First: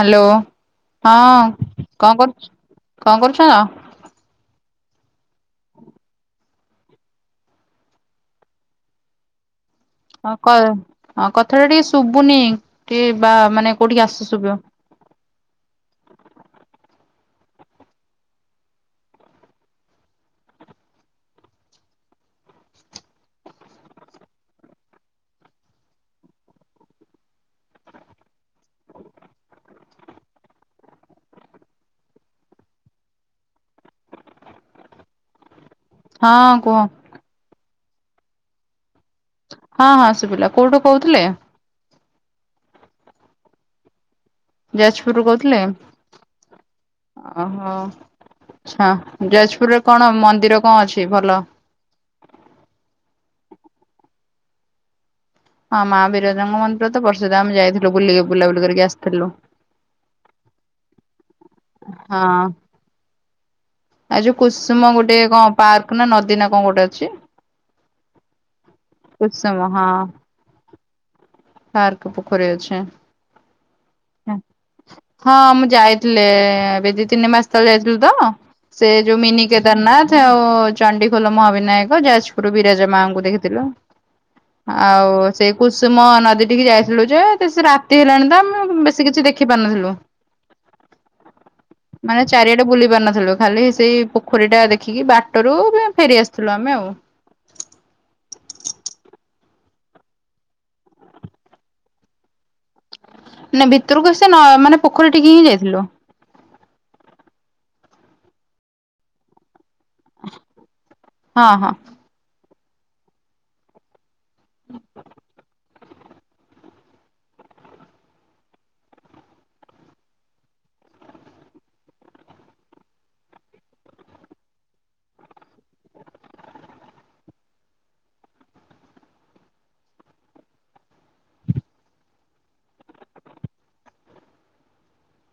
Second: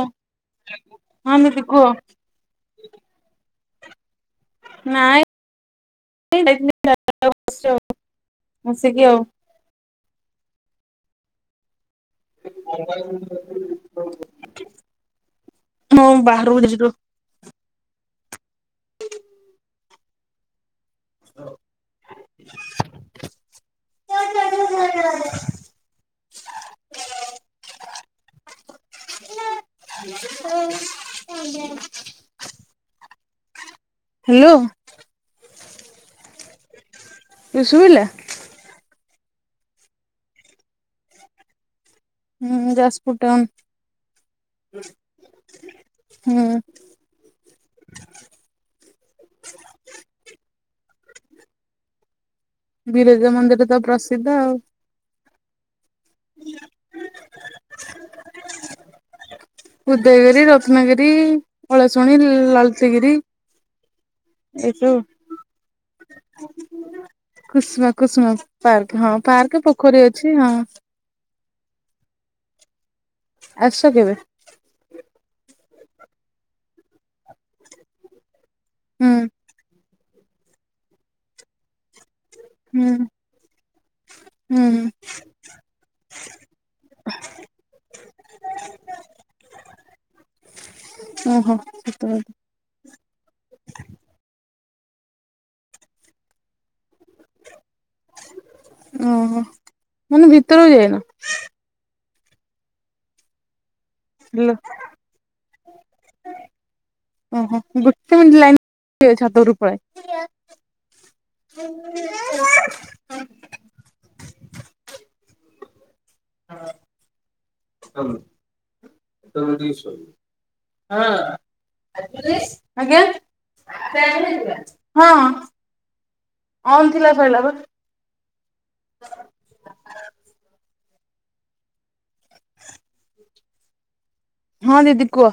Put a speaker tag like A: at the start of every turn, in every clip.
A: Hello ହଁ
B: ଦିଦି କୁହ
A: କଣ କରୁ କଣ କରୁଛ?
B: ନାଇଁ [unintelligible] ବସିକି ଆଉ।
A: ହଁଁ କଥାଟା ଟିକେ ଶୁଭୁନି ଟିକେ ବା ମାନେ କୋଉଠିକି ଆସ ଶୁଭିବ
B: ମୁଁ ବାହାରକୁ ତି ଜି [unintelligible] ହ୍ୟାଲୋ।
A: ହଁ କୁହ।
B: ଶୁଭିଲା
A: ହଁ ହଁ ଶୁବିଲା କୋଉଠୁ କହୁଥିଲେ?
B: ହୁଁ ଯାଜପୁର ଟାଉନ୍
A: ଯାଜପୁରରୁୁ କହୁଥିଲେ।
B: ହୁଁ
A: ଓହୋ ଆଛା ଯାଜପୁରରେ କଣ ମନ୍ଦିର କଣ ଅଛି ଭଲ?
B: ବିରଜା ମନ୍ଦିର ତ ପ୍ରସିଦ୍ଧ ଆଉ।
A: ହଁ ମା ବିରଜାଙ୍କ ମନ୍ଦିର ତ ପ୍ରସିଦ୍ଧ ଆମେ ଯାଇଥିଲୁ ବୁଲିକି ବୁଲାବୁଲି କରିକି ଆସିଥିଲୁ।
B: ଉଦୟଗିରି, ରତ୍ନଗିରି, ଅଳଶୁଣି, ଲଲିତଗିରି
A: ଆଉ ଯୋଉ କୁସୁମ ଗୋଟେ କଣ ପାର୍କ ନା ନଦୀ ନା କଣ ଗୋଟେ ଅଛି?
B: କୁସୁମା କୁସୁମା ପାର୍କ ହଁ
A: କୁସୁମ
B: ପାର୍କ ପୋଖରୀ ଅଛି ହଁ।
A: ହାର୍କ ପୋଖରୀ ଅଛି।
B: ଆସ କେବେ?
A: ହଁ ମୁଁ ଯାଇଥିଲି ଏବେ ଦି ତିନି ମାସ ତଳେ ଯାଇଥିଲୁ ତ? ସେ
B: ହୁଁ
A: ଯୋଉ ମିନି କେଦାରନାଥ ଆଉ ଚଣ୍ଡିଖୋଲ ମହାବିନାୟକ ଯାଜ ପରୁ
B: ହୁଁ
A: ବିରାଜା ମାଙ୍କୁ ଦେଖିଥିଲୁ
B: ହୁଁ ହୁଁ
A: ଆଉ ସେଇ କୁସୁମ ନଦୀ ଟିକେ ଯାଇଥିଲୁ ଯେ ସେ ରାତି ହେଲାଣି ତ ମୁ ବେଶୀ କିଛି ଦେଖ ଖି ପାରୁନଥିଲୁ।
B: ଓହୋ ତ
A: ସେଟା ବୁଲି ପାର ନଥିଲୁ ଖାଲି ସେଇ ପୋଖରୀ ଟା ଦେଖିକି ବାଟରୁ ଫେରି ଆସିଥିଲୁ ଆମେ ଆଉ।
B: ଓହୋ ମାନେ ଭିତରକୁ ଯାଇନ?
A: ନ ଭିତରକୁ ଆସି ନ
B: ହ୍ୟାଲୋ
A: ମାନେ ପୋଖରୀ ଟିକେ ହିଁ ଯାଇଥିଲୁ।
B: ଓହୋ ଗୋଟେ ମିନ୍ ଲାଇନ ଥିବେ ଛାତ ଉପରୁ ପଲାଏ।
A: ହଁ ହଁ।
B: [unintelligible] [inaudible] ହଁ [unintelligible] ଆଜ୍ଞା। [unintelligible] ହଁ ଅନ ଥିଲା କହିଲା ବା। ହଁ ଦିଦି କୁହ।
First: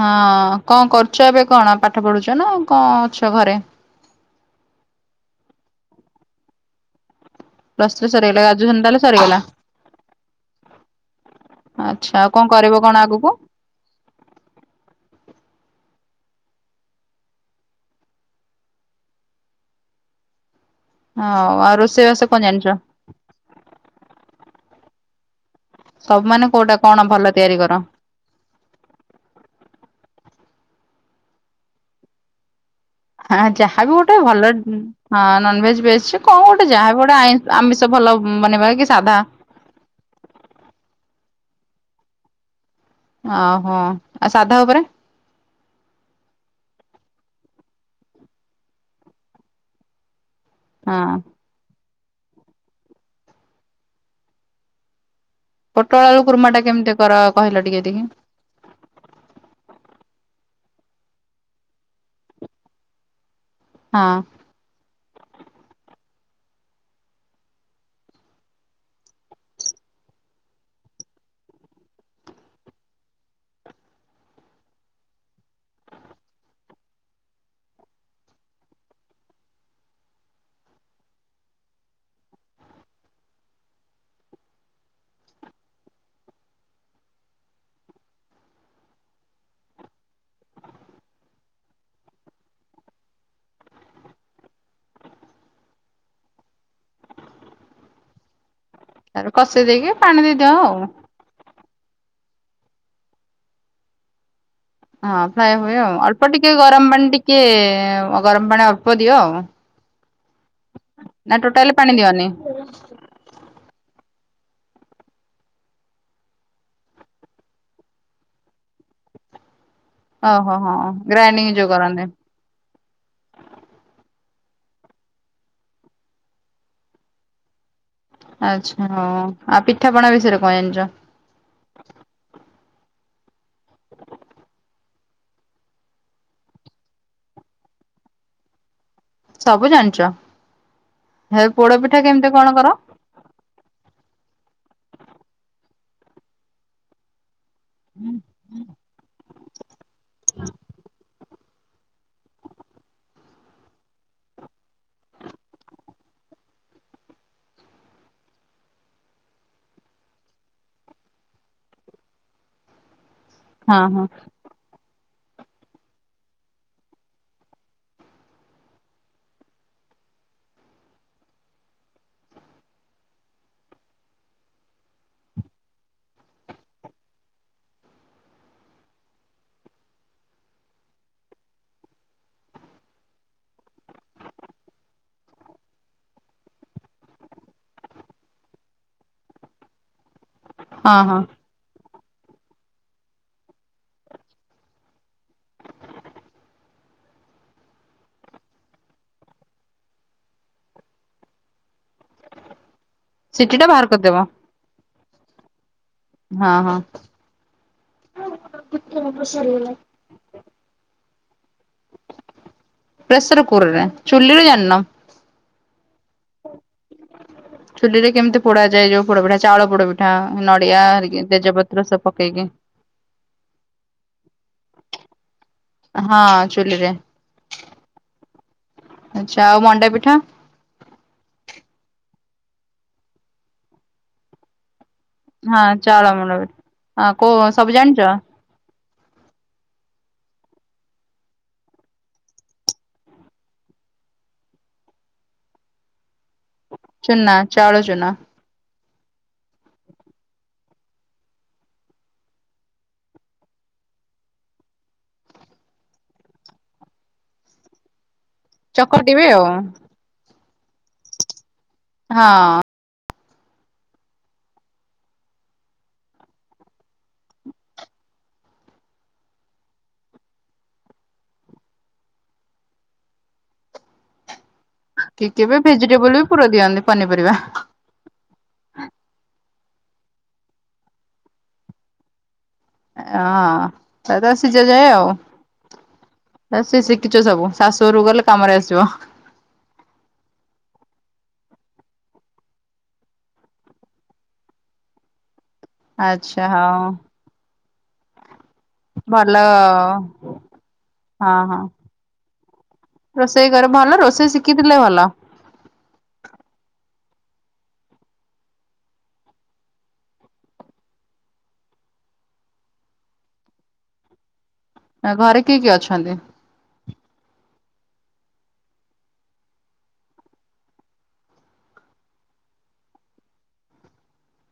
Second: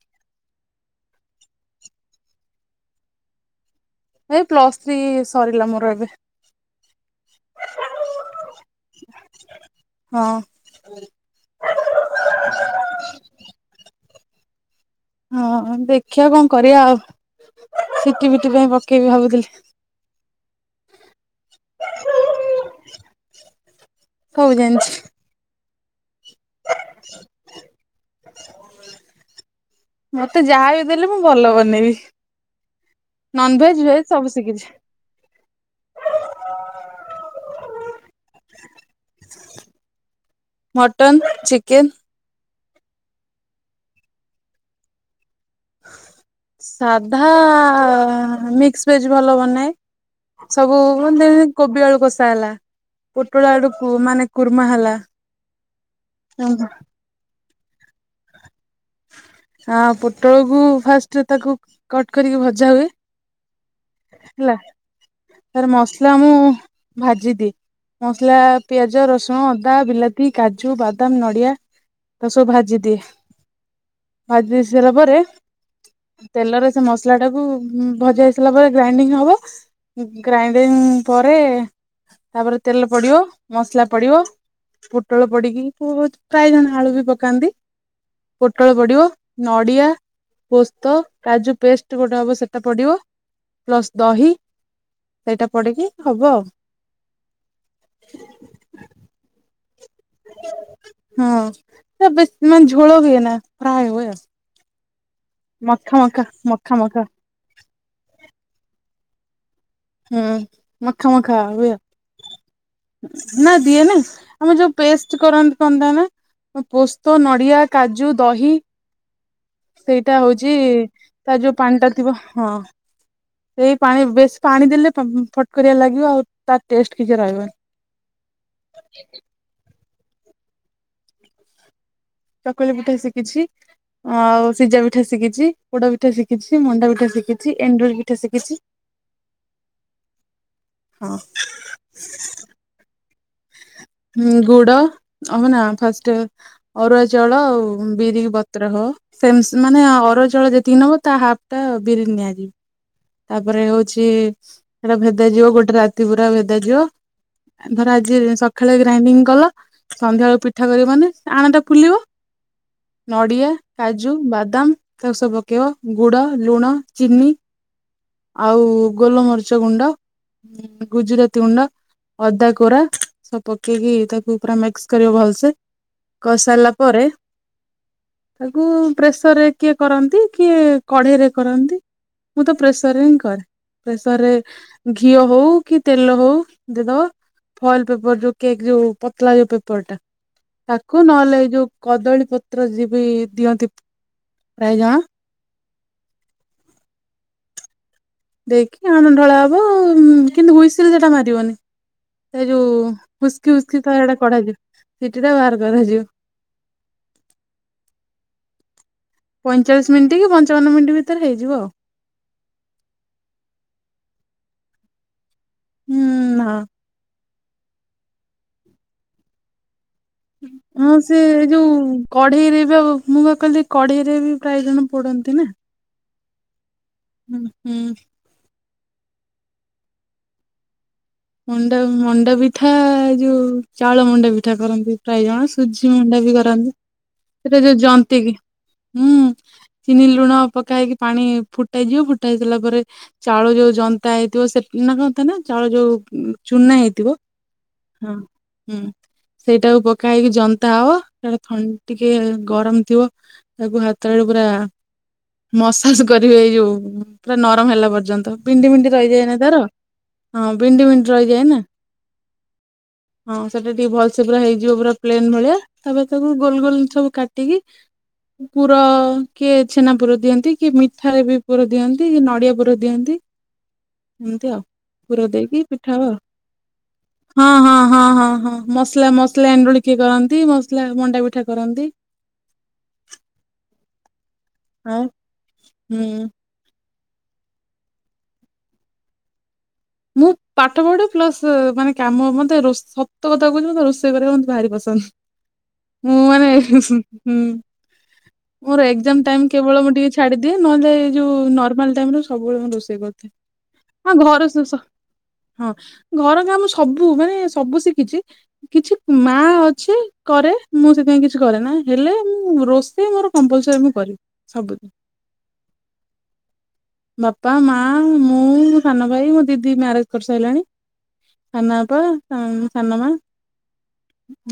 A: ହଁ କଣ କରୁଛ ଏବେ କଣ ପାଠ ପଢୁଛ ନା କଣ ଅଛ ଘରେ?
B: ଏ ପ୍ଲସ୍ ଥ୍ରୀ ସରିଲା ମୋର ଏବେ।
A: ପ୍ଲସ ଥ୍ରୀ ସରିଗଲା, ଗ୍ରାଜୁଏସନ୍ ତାହାଲେ ସରିଗଲା?
B: ହଁ।
A: ଆଚ୍ଛା, ଆଉ କଣ କରିବ କଣ ଆଗକୁ?
B: ହଁ ଦେଖିଆ କଣ କରିବା ଆଉ ସିଟି ଫିଟି ପାଇଁ ପକେଇବି ଭାବୁଥିଲି।
A: ହଁ, ଆଉ ରୋଷେଇବାସ କଣ ଜାଣିଛ?
B: ସବୁ ଜାଣିଛି।
A: ସବୁ ମାନ କୋଉଟା କଣ ଭଲ ତିଆରି କର
B: ମୋତେ ଯାହା ବି ଦେଲେ ମୁଁ ଭଲ ବନେଇବି।
A: ହଁ
B: ନନଭେଜ
A: ଯାହାବି
B: ଭେଜ
A: ଗୋଟେ
B: ସବୁ
A: ଭଲ
B: ଶିଖିଛି
A: ଉଁ, ହଁ ନନଭେଜ୍ ଭେଜ୍ସେ କଣ ଗୋଟେ ଯାହାବି ଗୋଟେ ଆଇଁ ଆମିଷ ଭଲ ଉଁ, ବନେଇବା କି ସାଧା?
B: ମଟନ୍, ଚିକେନ୍
A: ଆ, ହଁ, ଆଉ ସାଧା ଉପରେ?
B: ସାଧା ମିକ୍ସ ଭେଜ୍ ଭଲ ବନାଏ। ସବୁ ତା
A: ହଁ
B: ଦେହରେ କୋବି ଆଳୁ କଷା ହେଲା। ପୋଟଳ ଆଡକୁ ମାନେ କୁର୍ମା ହେଲା।
A: ପୋଟଳ ଆଳୁ କୁର୍ମା ଟା କେମିତି କର କହିଲ ଟିକେ ଦେଖି?
B: ହଁ ପୋଟଳକୁ ଫାଷ୍ଟରେ ତାକୁ କଟ୍ କରିକି ଭଜା ହୁଏ।
A: ହଁ।
B: ହେଲା। ତାର ମସଲା ମୁଁ ଭାଜି ଦିଏ। ମସଲା ପିଆଜ, ରସୁଣ, ଅଦା, ବିଲାତି, କାଜୁ, ବାଦାମ ନଡ଼ିଆ ତାକୁ ସବୁ ଭାଜି ଦିଏ। ଭାଜି ଦେଇ ସାରିଲା ପରେ ତେଲରେ ସେ ମସଲା ଟାକୁ ଉଁ, ଭଜା ହେଇ ସାରିଲା ପରେ ଗ୍ରାଇଣ୍ଡିଙ୍ଗ ହବ। ଗ୍ରାଇଣ୍ଡିଙ୍ଗ ପରେ ତାପରେ ତେଲ ପଡିବ, ମସଲା ପଡିବ। ପୋଟଳ ପଡିକି ପ- ପ୍ରାୟ ଜଣ ଆଳୁ ବି ପକାନ୍ତି। ପୋଟଳ ପଡିବ, ନଡିଆ‌ ପୋସ୍ତ, କାଜୁ ପେଷ୍ଟ ଗୋଟେ ହବ ସେଟା ପଡିବ। ପ୍ଲସ୍ ଦହି ସେଇଟା ପଡିକି ହବ ଆଉ।
A: ତାପରେ କଷି ଦେଇକି ପାଣି ଦେଇଦିଅ ଆଉ।
B: ହଁ ସେ ବେଶ ମାନେ ଝୋଳ ହୁଏ ନା। ଫ୍ରାଏ ହୁଏ ଆଉ।
A: ହଁ ଫ୍ରାଏ ହୁଏ ଆଉ। ଅଳ୍ପ ଟିକେ
B: ମଖା
A: ଗରମ
B: ମଖା
A: ପାଣି ଟିକେ ଗରମ ପାଣି ଅଳ୍ପ ଦିଅ ଆଉ।
B: ହୁଁ, ମାଖା
A: ନା
B: ମାଖା ହୁଏ।
A: ଟୋଟାଲି ପାଣି ଦିଅନି
B: ନା ଦିଏ ନା। ଆମେ ଯୋଉ ପେଷ୍ଟ କରନ୍ତି କଣ ତା ନାଁ? ହଁ ପୋସ୍ତ, ନଡ଼ିଆ, କାଜୁ, ଦହି ସେଇଟା
A: ଓହୋ
B: ହଉଛି
A: ହଁ
B: ତା ଯୋଉ
A: ଗ୍ରାଇଣ୍ଡିଙ୍ଗ
B: ପାଣି ଟା
A: କରନ୍ତି
B: ଥିବ ହଁ ସେଇ ପାଣି ବେଶ ପାଣି ଦେଲେ ଫ-ଫଟକରିଆ ଲାଗିବ, ଆଉ ତା ଟେଷ୍ଟ କିଛି ରହିବନି।
A: ଆଚ୍ଛା, ହଁ, ଆଉ ପିଠାପଣା ବିଷୟରେ କଣ ଜଣିଛ?
B: ଚକୁଳି ପିଠା ଶିଖିଛି। ଆଉ ସିଜା ପିଠା ଶିଖିଛି। ପୋଡ ପିଠା ଶିଖିଛି। ମଣ୍ଡା ପଠା ଶିକିଛି। ଏଣ୍ଡୁରି ପିଠା ଶିଖିଛି।
A: ସବୁ ଜାଣିଚ।
B: ହଁ
A: ହେ ପୋଡପିଠା କେମିତି କଣ କର?
B: ହୁଁ, ଗୁଡ ଅହ ନା ଫାଷ୍ଟ ଅରୁଆ ଚାଉଳ ଆଉ ଉଁ, ବିରିକି ବତ୍ରା ହବ। ସେମ୍ ମାନେ ଅରୁଆ ଚାଉଳ ଯେତିକି ନବ ତା ହାଫ୍ ଟା ବିରି ନିଆଯିବ। ତାପରେ ହଉଛି ସେଟା ଭେଦା ଯିବ, ଗୋଟେ ରାତି ପୁରା ଭେଦା ଯିବ। ଧର ଆଜି ସଖାଳେ ଗ୍ରାଇଣ୍ଡିଙ୍ଗ କଲ ସନ୍ଧ୍ୟା ବେଳୁ ପିଠା କରିବ ମାନେ ଆଣଟା ଫୁଲିବ, ନଡିଆ
A: ହଁ ହଁ
B: କାଜୁ, ବାଦାମ ଚାକୁ ସବୁ ପକେଇବ। ଗୁଡ, ଲୁଣ, ଚିନି ଆଉ ଗୋଲମରିଚ ଗୁଣ୍ଡ, ଗୁଜୁରାତି ଗୁଣ୍ଡ ଅଦା କୋରା ସବୁ ପକେଇକି ତାକୁ ପୁରା ମିକ୍ସ କରିବ ଭଲସେ। କରସାଇଲା ପରେ ତାକୁ ପ୍ରେସର ରେ କିଏ କରନ୍ତି କିଏ କଢେଇରେ କରନ୍ତି। ମୁଁ ତ ପ୍ରେସର ହିଁ କରେ। ପ୍ରେସରରେ ଘିଅ ହଉ କି ତେଲ ହଉ ଦେଦବ। ଫଏଲ ପେପର ଯୋଉ କେକ୍ ଯୋଉ ପତଲା ଯୋଉ ପେପର ଟା
A: ହଁ
B: ତାକୁ
A: ହଁ
B: ନହେଲେ ଏଇ ଯୋଉ କଦଳୀପତ୍ର ଯି ବିି ଦିଅନ୍ତି ପ୍ରାୟ ଜଣ। ଦେଇକି ଆଣ ଢଳା ହବ ଉଁ କିନ୍ତୁ ହୁଇସିଲ ସେଟା ମାରିବନି ସେ ଯୋଉ।
A: ସିଟି
B: ହୁସ୍କି
A: ଟା
B: ହୁସ୍କି
A: ବାହାର
B: ତ
A: କରିଦେବ।
B: ସେଟା କଢାଯିବ ସିଟି ଟା ବାହାର କରାଯିବ।
A: ହଁ ହଁ।
B: ପଇଁଚାଳିଶ ମିନିଟ କି ପଞ୍ଚାବନ ମିନିଟ ଭିତରେ ହେଇଯିବ ଆଉ।
A: ପ୍ରେସର କୁରରେ ଚୁଲିରେ ଜାଣି ନ।
B: ହୁଁ ନା।
A: ଚୁଲିରେ କେମିତି ପୋଡ଼ାଯାଏ ଯଉ ପୋଡ ପିଠା ଚାଉଳ ପୋଡ ପି
B: ହଁ ସେ ଏଇ ଯୋଉ
A: ପକେଇକି
B: କଢେଇରେ ବା ମୁଁ ବା କହିଲି କଢେଇରେ ବି ପ୍ରାୟ ଜଣ ପୋଡନ୍ତି ନା।
A: ହଁ ଚୁଲିରେ।
B: ହୁଁ ହୁଁ।
A: ଆଚ୍ଛା ଆଉ ମଣ୍ଡା ପିଠା।
B: ମଣ୍ଡା ମଣ୍ଡା ପିଠା ଯୋଉ ଚାଉଳ ମଣ୍ଡା ପିଠା କରନ୍ତି। ପ୍ରାୟେ ଜଣ
A: ହଁ
B: ସୁଜି
A: ଚାଉଳ
B: ମଣ୍ଡା ବି
A: ପିଠା।
B: କରନ୍ତି
A: ହଁ କୋଉ
B: ସେଟା
A: ସବୁ
B: ଯୋଉ
A: ଜାଣିଛ
B: ଜନ୍ତିକିି ହୁଁ ଚିନି ଲୁଣ ପକା ହେଇକି ପାଣି ଫୁଟାଯିବ ଫୁଟା ହେଇସାରିଲା ପରେ ଚାଉଳ ଯୋଉ ଜନ୍ତା ହେଇଥିବ ସେ ନା କଥା ନା ଚାଉଳ ଯୋଉ ଉଁ ଚୁନା ହେଇଥିବ
A: ଚୁନା ଚାଉଳ ଚୁନା
B: ହଁ। ହୁଁ ସେଇଟାକୁ ପକା ହେଇକି ଜନ୍ତା ହବ ସେଟା ଥଣ୍ଡ ଟିକେ ଗରମ ଥିବ। ତାକୁ ହାତରେ ପୁରା। ମସାଜ କରିବି ଏଇ ଯୋଉ ପୁରା ନରମ ହେଲା ପର୍ଯ୍ୟନ୍ତ ବିଣ୍ଡି ବିଣ୍ଡି
A: ଚକଟିବେ
B: ରହିଯାଏ ନା
A: ଆଉ।
B: ତାର। ହଁ ବିଣ୍ଡି ବିଣ୍ଡି ରହିଯାଏ ନା।
A: ହଁ।
B: ହଁ ସେଇଟା ଟିକେ ଭଲସେ ପୁରା ହେଇଯିବ ପୁରା ପ୍ଲେନ୍ ଭଳିଆ। ତାପରେ ତାକୁ ଗୋଲ ଗୋଲ ସବୁ କାଟିକି। ପୁର କିଏ ଛେନା ପୁର ଦିଅନ୍ତି କିଏ ମିଠାରେ ବି ପୁର ଦିଅନ୍ତି କି ନଡିଆ ପୁର ଦିଅନ୍ତି। ଏମିତି ଆଉ। ପୁର
A: କିଏ କିଏ
B: ଦେଇକି
A: ବି
B: ପିଠା ହବ
A: ଭେଜିଟେବୁଲ ବି ପୁର ଦିଅନ୍ତି ପନିପରିବା।
B: ହଁ ହଁ ହଁ ହଁ ହଁ ମସଲା ମସଲା ଏଣ୍ଡୁଳି କିଏ କରନ୍ତି ମସଲା ମଣ୍ଡା ପିଠା କରନ୍ତି।
A: ହଁ ତାପରେ ସିଜା ଯାଏ ଆଉ।
B: ହୁଁ
A: ଆ ସେ ଶିଖିଛ ସବୁ ଶାଶୁ ଘରୁକୁ ଗଲେ କାମରେ ଆସିବ।
B: ମୁଁ ପାଠ ପଢେ ପ୍ଲସ ମାନେ କାମ ମତେ ରୋଷ ସତ କଥା କହୁଛି ମତେ ରୋଷେଇ କରିବାକୁ ମତେ ଭାରି ପସନ୍ଦ। ମୁଁ
A: ଆଚ୍ଛା
B: ମାନେ ହୁଁ
A: ହଉ
B: ହୁଁ ହୁଁ। ମୋର ଏକ୍ଜାମ
A: ଭଲ
B: ଟାଇମ୍ କେବଳ ମୁଁ ଟିକେ ଛାଡ଼ିଦିଏ ନହେଲେ ଏ ଯୋଉ
A: ହଁ ହଁ
B: ନର୍ମାଲ ଟାଇମ ରେ ସବୁବେଳେ ମୁଁ ରୋଷେଇ କର
A: ରୋଷେଇ ଘରେ ଭଲ ରୋଷେଇ ଶିଖିଥିଲେ। ଭଲ
B: ହଁ ଘର କାମ ସବୁ ମାନେ ସବୁ ଶିଖିଛି। କିଛି ମା ଅଛି କରେ ମୁଁ ସେଥିପାଇଁ କିଛି କରେନା ହେଲେ ମୁଁ ରୋଷେଇ ମୋର କମ୍ପଲସରୀ ମୁଁ କରିବି ସବୁଦିନ।
A: ନା ଘରେ କିଏ କିଏ ଅଛନ୍ତି?
B: ବାପା ମା ମୁଁ ସାନ ଭାଇ ମୋ ଦିଦି ମ୍ୟାରେଜ କରିସାରିଲାଣି। ସାନ ବାପା ସାନ ସାନ ମା।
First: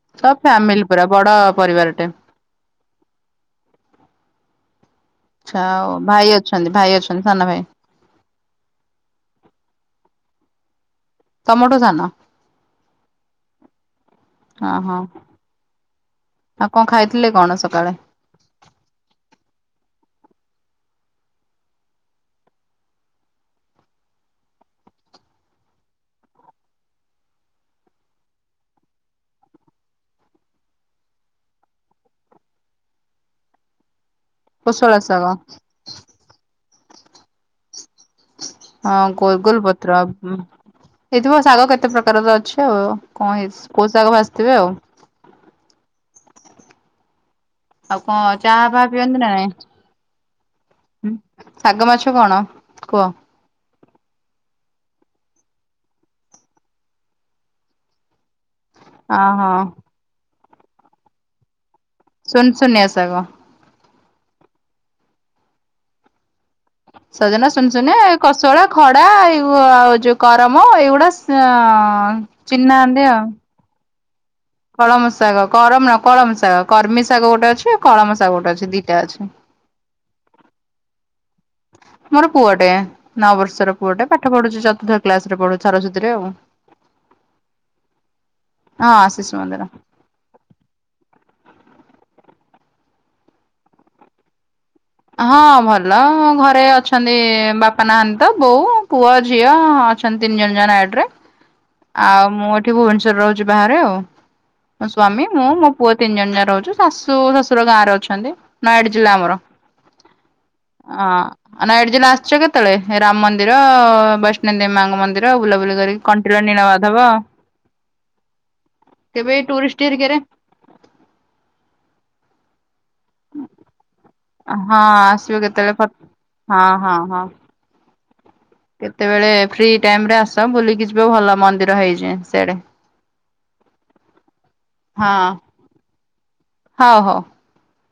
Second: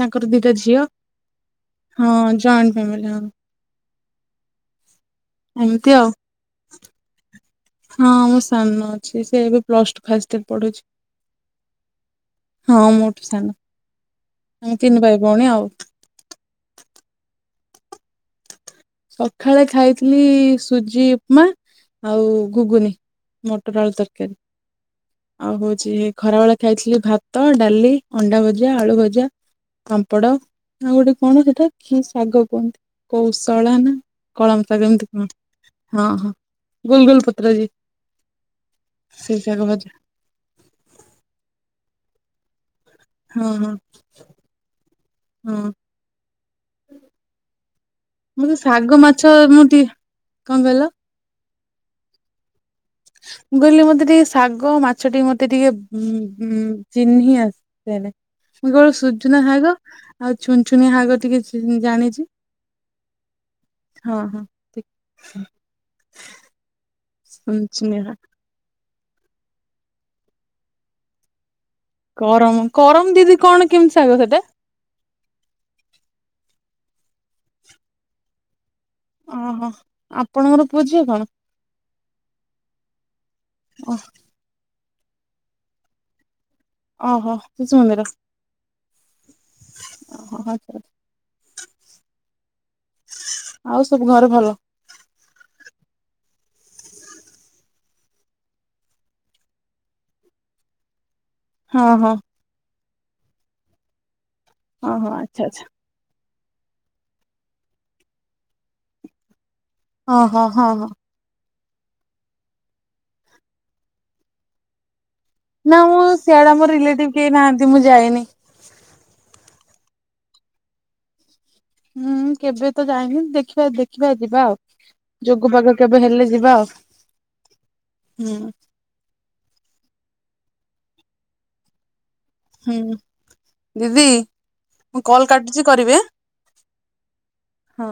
B: ତାଙ୍କର
A: ସବ
B: ଦିଟା
A: ଫ୍ୟାମିଲି
B: ଝିଅ
A: ପୁରା ବଡ ପରିବାରଟେ।
B: ହଁ ଜଏଣ୍ଟ ଫ୍ୟାମିଲି ହଁ।
A: ଆଚ୍ଛା ଆଉ ଭାଇ ଅଛନ୍ତି ଭାଇ ଅଛନ୍ତି ସାନ ଭାଇ।
B: ହଁ ମୋ ସାନ ଅଛି ସେ ଏବେ ପ୍ଲସ ଟୁ ଫାର୍ଷ୍ଟ ଇୟର ପଢୁଛି।
A: ତମଠୁ ସାନ?
B: ହଁ ମୋଠୁ ସାନ। ଆମେ
A: ଓହୋ
B: ତିନି ଭାଇ ଭଉଣୀ ଆଉ।
A: ଆଉ କଣ ଖାଇଥିଲେ କଣ ସକାଳେ?
B: ସଖାଳେ ଖାଇଥିଲି ସୁଜି ଉପମା ଆଉ ଘୁଗୁନି। ମଟର ଆଳୁ ତରକାରୀ। ଆଉ ହଉଛି ଖରାବେଳେ ଖାଇଥିଲି ଭାତ ଡାଲି ଅଣ୍ଡା ଭଜା ଆଳୁ ଭଜା। ପାମ୍ପଡ଼ ଆଉ ଗୋଟେ କଣ ହେଟା କି ଶାଗ କୁହନ୍ତି କୌଶ ତଳା ନା କଳାମ ଶାଗ ଏମିତି କୁହନ୍ତି ହଁ ହଁ ଗୋଲ ଗୋଲ ପତ୍ର ଯେ
A: ହଁ ଗୋଲ
B: ସେଇ
A: ଗୋଲ
B: ଶାଗ ଭଜା
A: ପତ୍ର ହେଇଥିବ ଶାଗ କେତେ ପ୍ରକାରର ତ ଅଛି ଆଉ। କଣ ହେଇଛି କୋଉ ଶାଗ ଭାଯିଥିବେ ଆଉ।
B: ହୁଁ।
A: ଆଉ କଣ
B: ମୋତେ
A: ଚାହା ଫାହା
B: ଶାଗ
A: ପିଅନ୍ତି ନା
B: ମାଛ
A: ନାଇଁ?
B: ମୁଁ ଟିକେ କଣ କହିଲ?
A: ହୁଁ ଶାଗ ମାଛ କଣ କୁହ?
B: ମୁଁ କହିଲି ମତେ ଟିକେ ଶାଗ ମାଛ ଟିକେ ମତେ ଟିକେ ହଁ ହଁ ଚିହ୍ନି ଆସେନି। ମୁଁ କେବଳ ସୂଜନା
A: ଅହୋ
B: ଶାଗ ଆଉ ଛୁନ ଛୁନିଆ ହାଗ ଟିକେ ଜାଣିଛି।
A: ସୁନ ସୁନିଆ ଶାଗ।
B: ହଁ ହଁ ଠିକ୍ ହଁ।
A: ସଜନା ସୁନ
B: ଛୁନଛୁନି
A: ସୁନିଆ ଏ
B: ଶାଗ
A: କୋଷୋଳା। ଖଡା ଏଇ ଆଉ ଯୋଉ କରମ ଏଇଗୁଡ଼ା ସ
B: କରମ କରମ ଦିଦି କଣ କେମିତି ଶାଗ ସେଇଟା?
A: କଳମ ଶାଗ କରମ ନୁହଁ କଳମ ଶାଗ କର୍ମି ଶାଗ ଗୋଟେ ଅଛି ଆଉ କଳମ ଶାଗ ଗୋଟେ ଅଛି ଦିଟା ଅଛି।
B: ଓହୋ ଆପଣଙ୍କର ପୁଅଝିଅ କଣ?
A: ମୋର ପୁଅ ଟେ ନଅ ବର୍ଷର ପୁଅ ଟେ ପାଠ ପଢ଼ୁଛି ଚତୁର୍ଥ କ୍ଲାସ ରେ ପଢ଼ୁଛି ସରସ୍ବତୀ ରେ ଆଉ।
B: ଓହୋ ଶିଶୁ ମନ୍ଦିର
A: ହଁ ଶିଶୁ ମନ୍ଦିର।
B: ଆଉ ସବୁ ଘରେ ଭଲ?
A: ହଁ ଭଲ ଘରେ ଅଛନ୍ତି ବାପା ନାହାନ୍ତି ତ ବୋଉ ପୁଅ ଝିଅ [unintelligible]
B: ହଁ ହଁ
A: ଆଉ ମୁଁ ଏଠି ଭୁବନେସ୍ଵରରେ ରହୁଛି ବାହାରେ ଆଉ ମୋ
B: ହଁ ହଁ
A: ସ୍ଵାମୀ
B: ଆଚ୍ଛା
A: ମୁଁ
B: ଆଚ୍ଛା
A: ମୋ ପୁଅ ତିନି ଜଣ ଯା ରହୁଛୁ ଶାଶୁ ଶଶୁର ଗାଁରେ ଅଛନ୍ତି ନୟାଗଡ ଜିଲ୍ଲା ଆମର।
B: ହଁ ହଁ ହଁ ହଁ।
A: ହଁ ନୟାଗଡ଼ ଜିଲା ଆସିଛ କେତେବେଳେ ରାମ ମନ୍ଦିର ବୈଷ୍ଣ ଦେବୀ ମାଙ୍କ ମନ୍ଦିର। ର ବୁଲାବୁଲି କରି
B: ସେଆଡ଼େ ଆମ ରିଲେଟିଭ କେହି ନାହାନ୍ତି ମୁଁ ଯାଏନି।
A: କେବେ ଏଇ ଟୁରିଷ୍ଟ ହେରୀକାରେ
B: ହୁଁ କେବେ ତ ଯାଇନି ଦେଖିବା ଦେଖ ଖିବା ଯିବା ଆଉ
A: ହଁ ଆସିବ
B: ଯୋଗ
A: କେତେବେଳେ
B: ବାଗ
A: ଫ
B: କେବେ ହେଲେ ଯିବା ଆଉ
A: ହଁ ହଁ ହଁ
B: ହୁଁ।
A: କେତେବେଳେ ଫ୍ରି ଟାଇମ୍ ରେ ଆସ ବୁଲିକି ଯିବ ଭଲ ମନ୍ଦିର ହେଇଛି। ସିଆଡେ।
B: ହୁଁ ଦିଦି ମୁଁ
A: ହଁ
B: କଲ କାଟୁ ଛି କରିବି ଆଁ।
A: ହଉ ହଉ।
B: ହଁ।